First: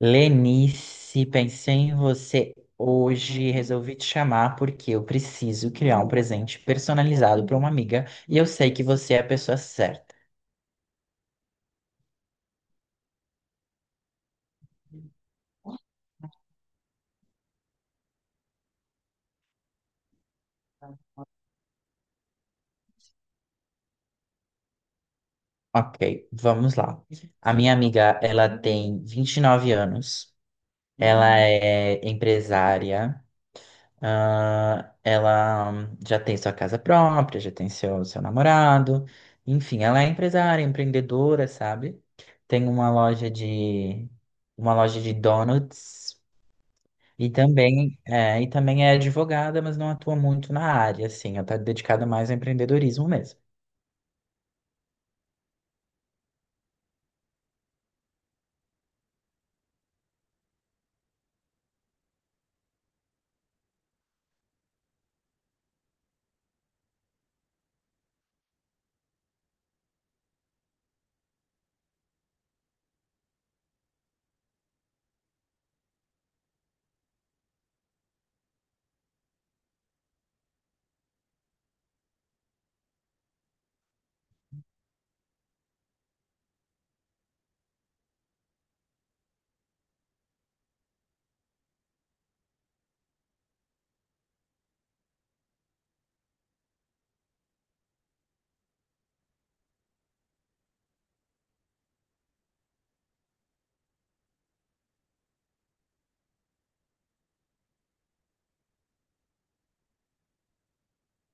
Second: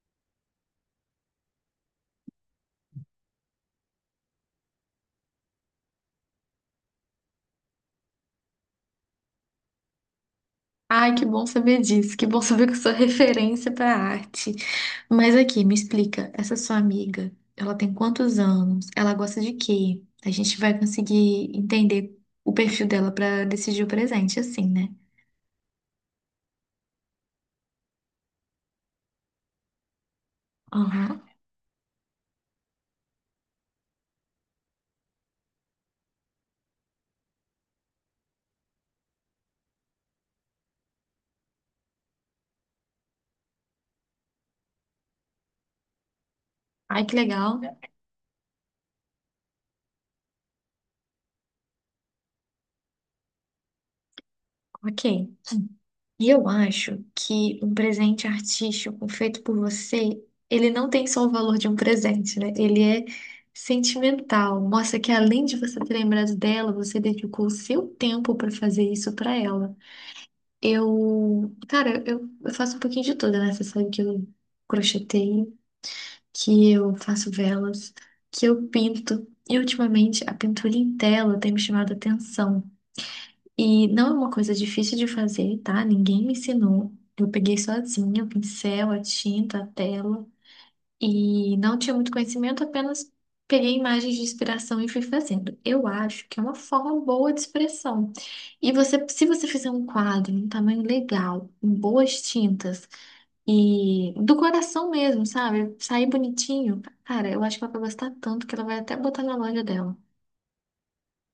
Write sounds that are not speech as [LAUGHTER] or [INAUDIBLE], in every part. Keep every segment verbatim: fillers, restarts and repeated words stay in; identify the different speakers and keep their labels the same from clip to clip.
Speaker 1: Lenice, pensei em você hoje, e resolvi te chamar porque eu preciso criar um presente personalizado para uma amiga e eu sei que você é a pessoa certa.
Speaker 2: Ai, que bom saber disso, que bom saber que eu sou referência para arte. Mas aqui, me explica, essa sua amiga, ela tem quantos anos? Ela gosta de quê? A gente vai conseguir entender o perfil dela para decidir o presente, assim, né?
Speaker 1: Ok, vamos lá. A minha amiga, ela tem vinte e nove anos,
Speaker 2: Aham.
Speaker 1: ela é empresária, ah, ela hum, já tem sua casa própria, já tem seu, seu namorado, enfim, ela é empresária, empreendedora, sabe? Tem uma loja de uma loja de donuts.
Speaker 2: Ai, que
Speaker 1: E
Speaker 2: legal.
Speaker 1: também, é, e também é advogada, mas não atua muito na área, assim, ela está dedicada mais ao empreendedorismo mesmo.
Speaker 2: Ok. E eu acho que um presente artístico feito por você, ele não tem só o valor de um presente, né? Ele é sentimental. Mostra que além de você ter lembrado dela, você dedicou o seu tempo para fazer isso para ela. Eu, cara, eu, eu faço um pouquinho de tudo, né? Você sabe que eu crocheteio, que eu faço velas, que eu pinto. E ultimamente a pintura em tela tem me chamado a atenção. E não é uma coisa difícil de fazer, tá? Ninguém me ensinou. Eu peguei sozinha o pincel, a tinta, a tela e não tinha muito conhecimento, apenas peguei imagens de inspiração e fui fazendo. Eu acho que é uma forma boa de expressão. E você, se você fizer um quadro em um tamanho legal, em boas tintas e do coração mesmo, sabe? Sair bonitinho, cara, eu acho que ela vai gostar tanto que ela vai até botar na loja dela.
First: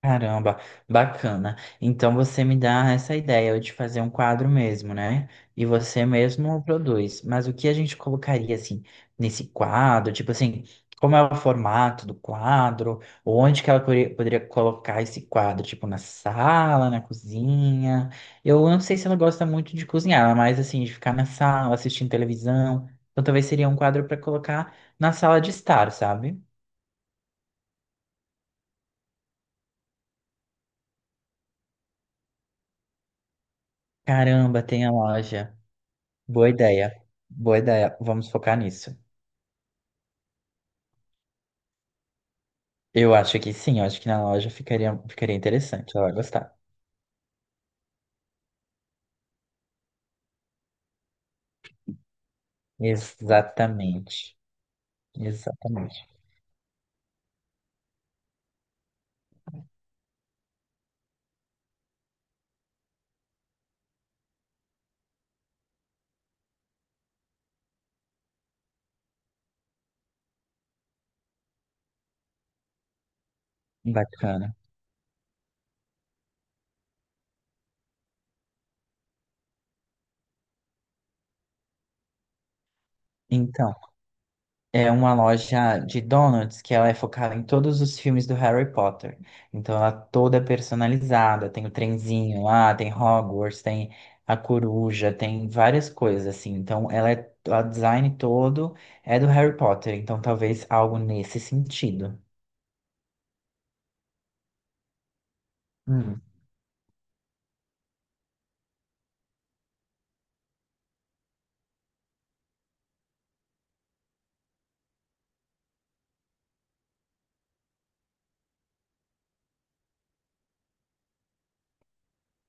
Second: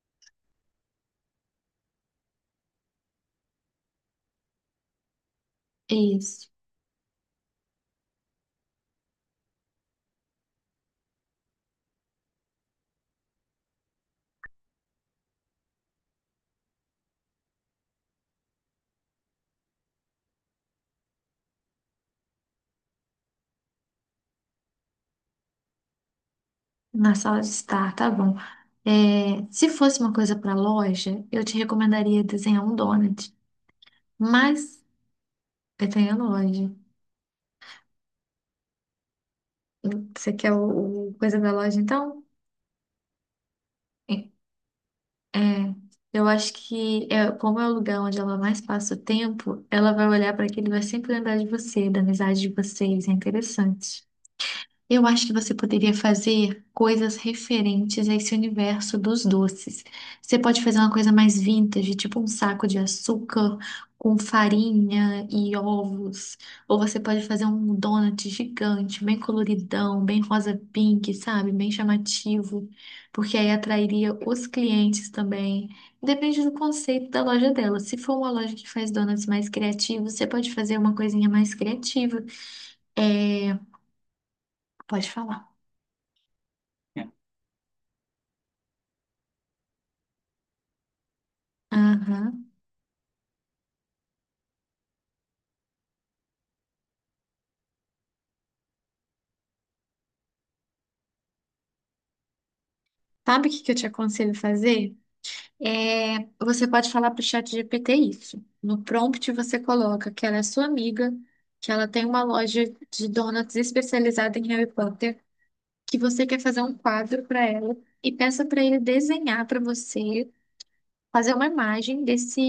Speaker 1: Caramba, bacana. Então você me dá essa ideia de fazer um quadro mesmo, né? E
Speaker 2: É
Speaker 1: você
Speaker 2: Isso.
Speaker 1: mesmo produz. Mas o que a gente colocaria assim nesse quadro? Tipo assim, como é o formato do quadro? Onde que ela poderia poderia colocar esse quadro? Tipo na sala, na cozinha? Eu não sei se ela gosta muito de cozinhar, mas assim, de ficar na sala, assistindo televisão. Então talvez seria um quadro para colocar na sala de estar, sabe?
Speaker 2: Na sala de estar, tá bom. É, se fosse uma coisa para loja, eu te recomendaria desenhar um donut,
Speaker 1: Caramba,
Speaker 2: mas
Speaker 1: tem a loja.
Speaker 2: eu tenho a
Speaker 1: Boa
Speaker 2: loja.
Speaker 1: ideia. Boa ideia. Vamos focar nisso.
Speaker 2: Você quer o, o coisa da loja, então?
Speaker 1: Eu acho que sim, eu acho que na
Speaker 2: É,
Speaker 1: loja ficaria, ficaria
Speaker 2: é,
Speaker 1: interessante. Ela vai
Speaker 2: eu acho
Speaker 1: gostar.
Speaker 2: que é, como é o lugar onde ela mais passa o tempo, ela vai olhar para aquilo e vai sempre lembrar de você, da amizade de vocês. É interessante.
Speaker 1: Exatamente.
Speaker 2: Eu acho que você poderia
Speaker 1: Exatamente.
Speaker 2: fazer coisas referentes a esse universo dos doces. Você pode fazer uma coisa mais vintage, tipo um saco de açúcar com farinha e ovos. Ou você pode fazer um donut gigante, bem coloridão, bem rosa pink, sabe? Bem chamativo, porque aí atrairia os
Speaker 1: Bacana.
Speaker 2: clientes também. Depende do conceito da loja dela. Se for uma loja que faz donuts mais criativos, você pode fazer uma coisinha mais criativa. É...
Speaker 1: Então, é
Speaker 2: Pode
Speaker 1: uma
Speaker 2: falar.
Speaker 1: loja de donuts que ela é focada em todos os filmes do Harry Potter. Então, ela é toda é personalizada. Tem o trenzinho
Speaker 2: Aham.
Speaker 1: lá, tem Hogwarts, tem a coruja, tem várias coisas assim. Então, ela é, o design todo é do Harry Potter. Então, talvez algo nesse sentido.
Speaker 2: Sabe o que que eu te aconselho fazer?
Speaker 1: Hum.
Speaker 2: É, você pode falar para o chat G P T isso. No prompt você coloca que ela é sua amiga, que ela tem uma loja de donuts especializada em Harry Potter, que você quer fazer um quadro para ela e peça para ele desenhar para você, fazer uma imagem desse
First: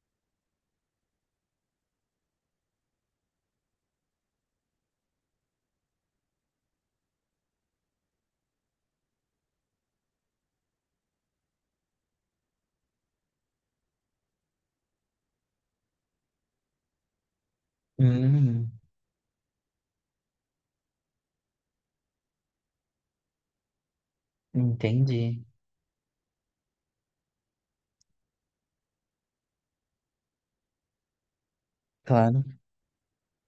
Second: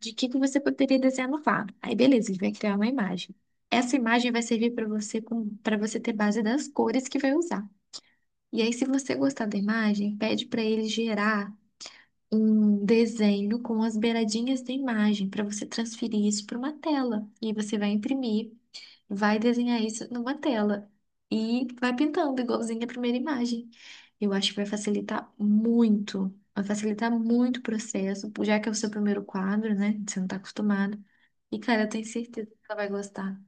Speaker 2: de que que você poderia desenhar no quadro. Aí beleza, ele vai criar uma imagem. Essa imagem vai servir para você para você ter base das cores que vai usar. E aí, se você gostar da imagem, pede para ele gerar um desenho com as beiradinhas da imagem, para você transferir isso para uma tela. E aí você vai imprimir,
Speaker 1: Hum,
Speaker 2: vai desenhar isso numa tela e vai pintando igualzinho a primeira imagem. Eu acho que vai
Speaker 1: entendi.
Speaker 2: facilitar muito, vai facilitar muito o processo, já que é o seu primeiro quadro, né? Você não está acostumado. E, cara, eu tenho
Speaker 1: Claro.
Speaker 2: certeza que ela vai gostar.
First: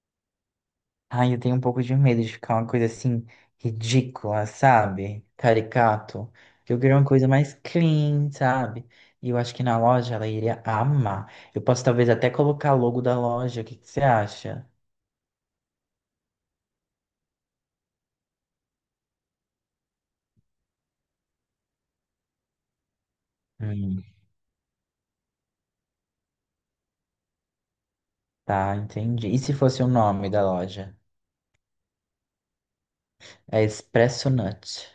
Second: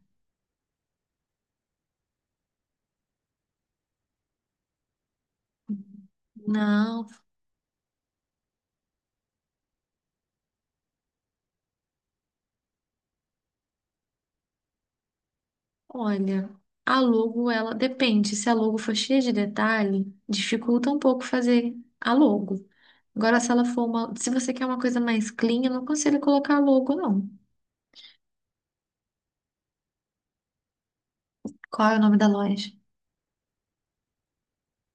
Speaker 1: Ai, eu tenho um pouco de medo de ficar uma coisa assim ridícula, sabe? Caricato. Porque eu queria uma
Speaker 2: Não,
Speaker 1: coisa mais clean, sabe? E eu acho que na loja ela iria amar. Eu posso talvez até colocar logo da loja. O que que você acha?
Speaker 2: Olha, a logo, ela depende. Se a logo for cheia de detalhe, dificulta um pouco fazer a logo. Agora, se ela for
Speaker 1: Hum,
Speaker 2: uma, se você quer uma coisa mais clean, eu não aconselho colocar logo, não.
Speaker 1: tá, entendi. E se fosse o nome da loja?
Speaker 2: Qual é o nome da loja?
Speaker 1: É Expresso Nut.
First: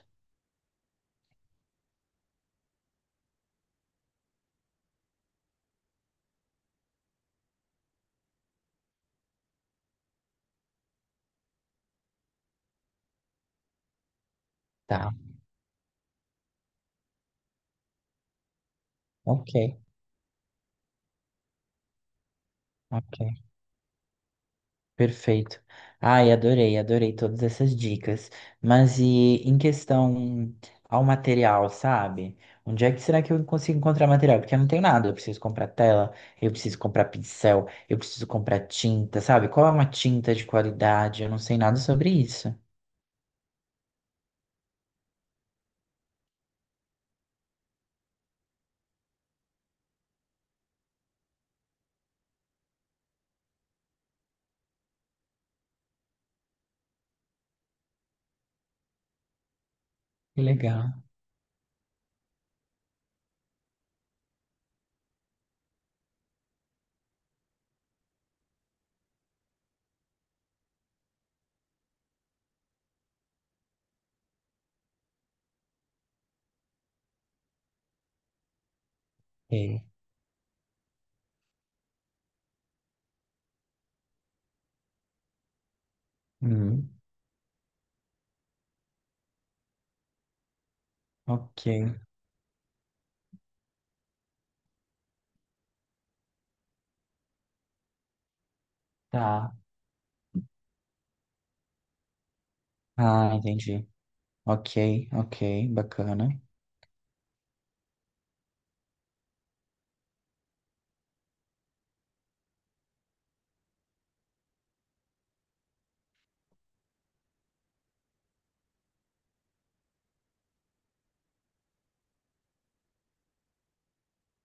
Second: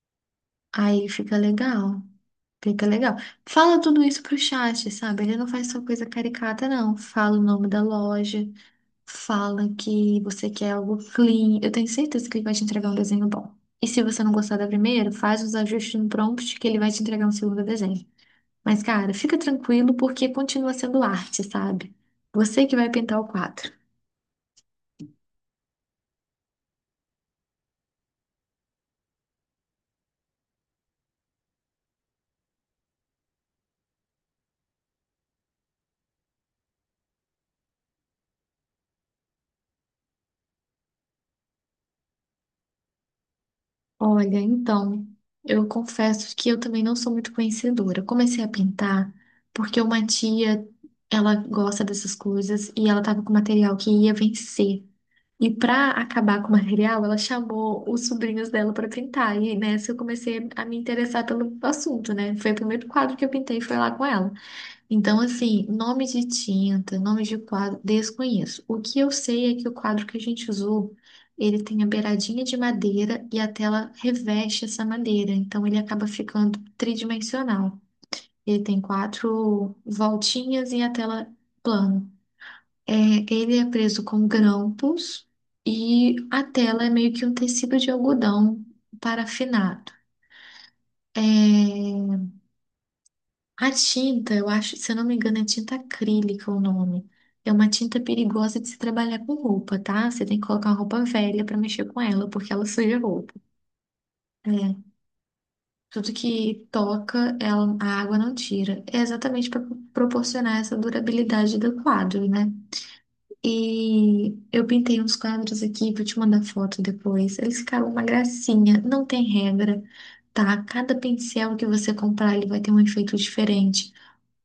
Speaker 2: Aí fica legal. Fica legal. Fala tudo isso pro chat, sabe? Ele não faz só coisa caricata, não. Fala o nome da loja, fala que você quer algo clean. Eu tenho certeza que ele vai te entregar um desenho bom. E se você não gostar da primeira,
Speaker 1: Tá,
Speaker 2: faz os ajustes no prompt que ele vai te entregar um segundo desenho. Mas, cara, fica
Speaker 1: ok,
Speaker 2: tranquilo porque continua sendo arte, sabe? Você que vai pintar o
Speaker 1: ok.
Speaker 2: quadro.
Speaker 1: Perfeito. Ai, adorei, adorei todas essas dicas. Mas e em questão ao material, sabe? Onde é que será que eu consigo encontrar material? Porque eu não tenho nada. Eu preciso comprar tela, eu preciso comprar pincel, eu preciso comprar tinta, sabe? Qual é uma tinta de qualidade? Eu não sei nada sobre isso.
Speaker 2: Olha, então, eu confesso que eu também não sou muito conhecedora. Eu comecei a pintar porque uma tia, ela gosta dessas coisas e ela tava com material que ia vencer. E pra acabar com o material, ela chamou os sobrinhos dela pra pintar. E nessa eu
Speaker 1: Que
Speaker 2: comecei a me
Speaker 1: legal.
Speaker 2: interessar pelo assunto, né? Foi o primeiro quadro que eu pintei, foi lá com ela. Então, assim, nome de tinta, nome de quadro, desconheço. O que eu sei é que o quadro que a gente usou, ele tem a beiradinha de madeira e a tela reveste essa madeira. Então, ele acaba ficando tridimensional. Ele tem quatro
Speaker 1: Ok.
Speaker 2: voltinhas e a tela plana. É, ele é preso com grampos e a tela é
Speaker 1: Hum,
Speaker 2: meio que um tecido de algodão parafinado.
Speaker 1: ok.
Speaker 2: É, a tinta, eu acho, se eu não me engano, é tinta acrílica o nome. É uma tinta perigosa de se trabalhar com
Speaker 1: Tá.
Speaker 2: roupa, tá? Você tem que colocar uma roupa velha para mexer com ela, porque ela suja a
Speaker 1: Ah,
Speaker 2: roupa.
Speaker 1: entendi. Ok,
Speaker 2: É,
Speaker 1: ok,
Speaker 2: tudo
Speaker 1: bacana.
Speaker 2: que toca, ela, a água não tira. É exatamente para proporcionar essa durabilidade do quadro, né? E eu pintei uns quadros aqui, vou te mandar foto depois. Eles ficaram uma gracinha, não tem regra, tá? Cada pincel que você comprar, ele vai ter um efeito diferente.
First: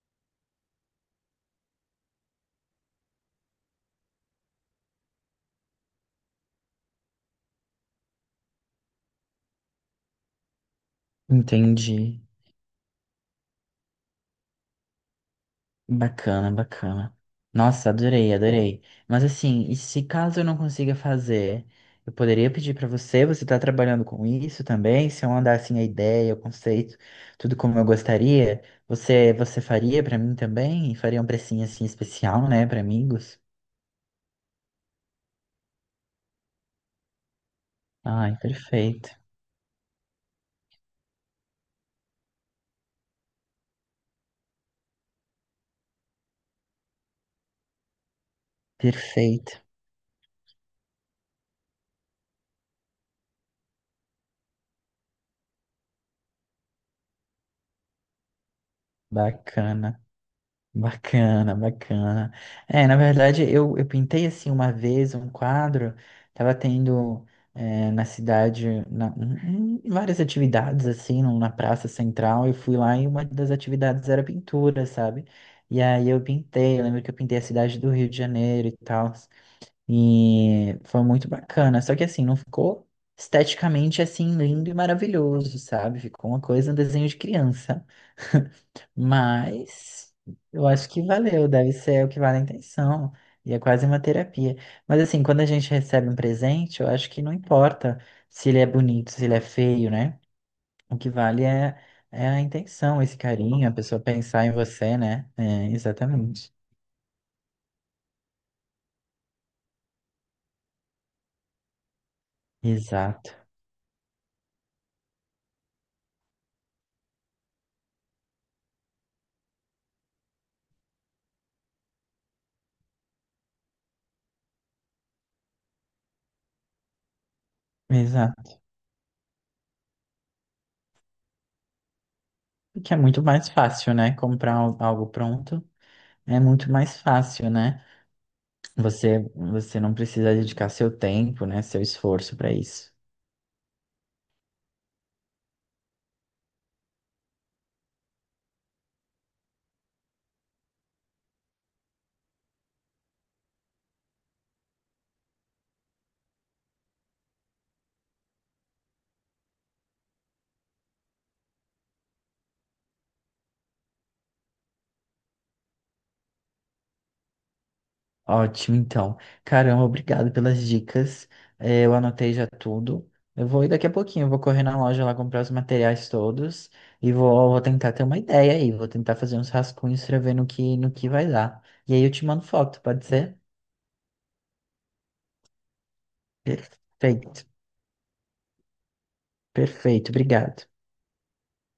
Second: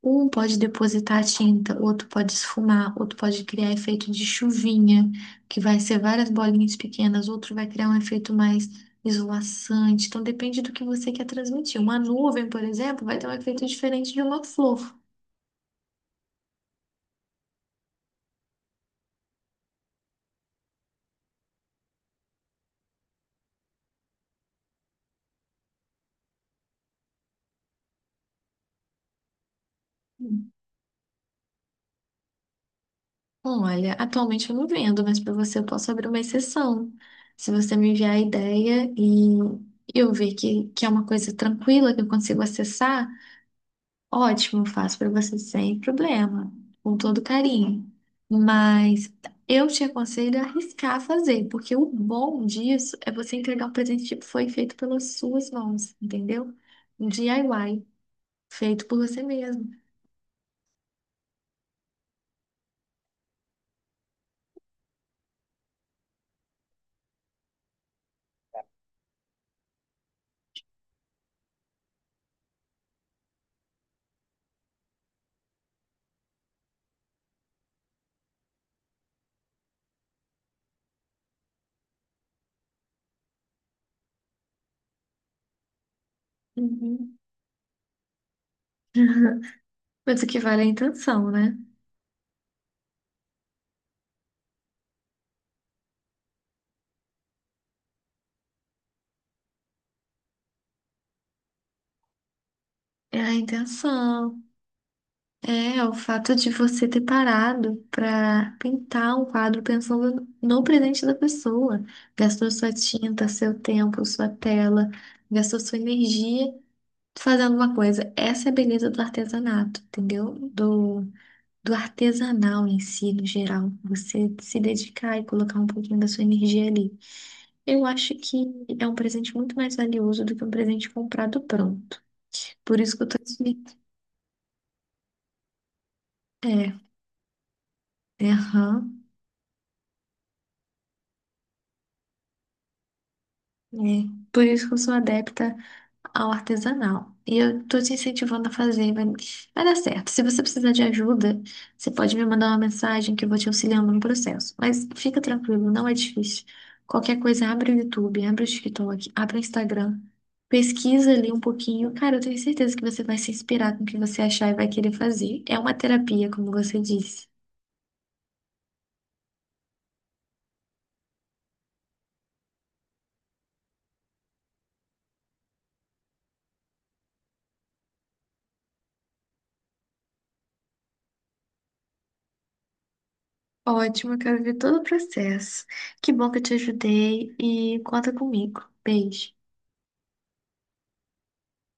Speaker 2: Um pode depositar a tinta, outro pode esfumar, outro pode criar efeito de chuvinha, que vai ser várias bolinhas pequenas, outro vai criar um efeito mais esvoaçante. Então depende do que você quer transmitir. Uma
Speaker 1: Entendi.
Speaker 2: nuvem, por exemplo, vai ter um efeito diferente de uma flor.
Speaker 1: Bacana, bacana. Nossa, adorei, adorei. Mas assim, e se caso eu não consiga fazer, eu poderia pedir para você, você tá trabalhando com isso também? Se eu mandar assim a ideia, o conceito, tudo como eu gostaria, você você faria para mim também? E faria um precinho assim especial, né, para amigos?
Speaker 2: Olha, atualmente eu não vendo, mas para você eu posso abrir uma exceção. Se você me enviar a
Speaker 1: Ai,
Speaker 2: ideia
Speaker 1: perfeito.
Speaker 2: e eu ver que, que é uma coisa tranquila, que eu consigo acessar, ótimo, eu faço para você sem problema, com todo carinho. Mas
Speaker 1: Perfeito.
Speaker 2: eu te aconselho a arriscar a fazer, porque o bom disso é você entregar um presente que foi feito pelas suas mãos, entendeu? Um D I Y, feito por você mesmo.
Speaker 1: Bacana. Bacana, bacana. É, na verdade, eu, eu pintei assim uma vez um quadro, tava tendo é, na cidade na- um- um- várias atividades assim, num- na praça central, eu fui lá e uma das atividades era pintura, sabe? E aí eu pintei, eu lembro que eu pintei a cidade do Rio de Janeiro e tal. E foi muito bacana. Só que assim, não ficou esteticamente assim lindo e maravilhoso, sabe? Ficou uma coisa, um desenho
Speaker 2: Uhum.
Speaker 1: de criança. [LAUGHS]
Speaker 2: [LAUGHS]
Speaker 1: Mas
Speaker 2: Mas o que vale é a
Speaker 1: eu acho que
Speaker 2: intenção,
Speaker 1: valeu,
Speaker 2: né?
Speaker 1: deve ser o que vale a intenção. E é quase uma terapia. Mas assim, quando a gente recebe um presente, eu acho que não importa se ele é bonito, se ele é feio, né? O que vale é, é a intenção, esse
Speaker 2: É a
Speaker 1: carinho, a pessoa
Speaker 2: intenção.
Speaker 1: pensar em você, né? É,
Speaker 2: É, o fato de
Speaker 1: exatamente.
Speaker 2: você ter parado para pintar um quadro pensando no presente da pessoa. Gastou sua tinta,
Speaker 1: Exato.
Speaker 2: seu tempo, sua tela, gastou sua energia fazendo uma coisa. Essa é a beleza do artesanato, entendeu? Do, do artesanal em si, no geral. Você se dedicar e colocar um pouquinho da sua energia ali. Eu acho que
Speaker 1: Exato.
Speaker 2: é um presente muito mais valioso do que um presente comprado pronto. Por
Speaker 1: Que
Speaker 2: isso
Speaker 1: é
Speaker 2: que eu tô
Speaker 1: muito
Speaker 2: te...
Speaker 1: mais fácil, né? Comprar al- algo pronto é muito
Speaker 2: É,
Speaker 1: mais fácil, né?
Speaker 2: é, aham.
Speaker 1: Você, você não precisa dedicar seu tempo, né? Seu esforço para isso.
Speaker 2: É, por isso que eu sou adepta ao artesanal. E eu tô te incentivando a fazer, vai, vai dar certo. Se você precisar de ajuda, você pode me mandar uma mensagem que eu vou te auxiliando no processo. Mas fica tranquilo, não é difícil. Qualquer coisa, abre o YouTube, abre o TikTok, abre o Instagram, pesquisa ali um pouquinho. Cara, eu tenho certeza que você vai se inspirar com o que você achar e vai querer fazer. É uma terapia, como você disse.
Speaker 1: Ótimo, então. Caramba, obrigado pelas dicas. Eh, Eu anotei já tudo. Eu vou ir daqui a pouquinho, eu vou correr na loja lá comprar os materiais todos e vou, vou tentar ter uma ideia aí. Vou tentar fazer uns rascunhos para ver no que, no que vai dar. E aí eu te mando foto, pode ser?
Speaker 2: Ótimo, eu quero ver todo o processo. Que bom que eu te ajudei
Speaker 1: Perfeito,
Speaker 2: e conta comigo. Beijo.
Speaker 1: perfeito, obrigado.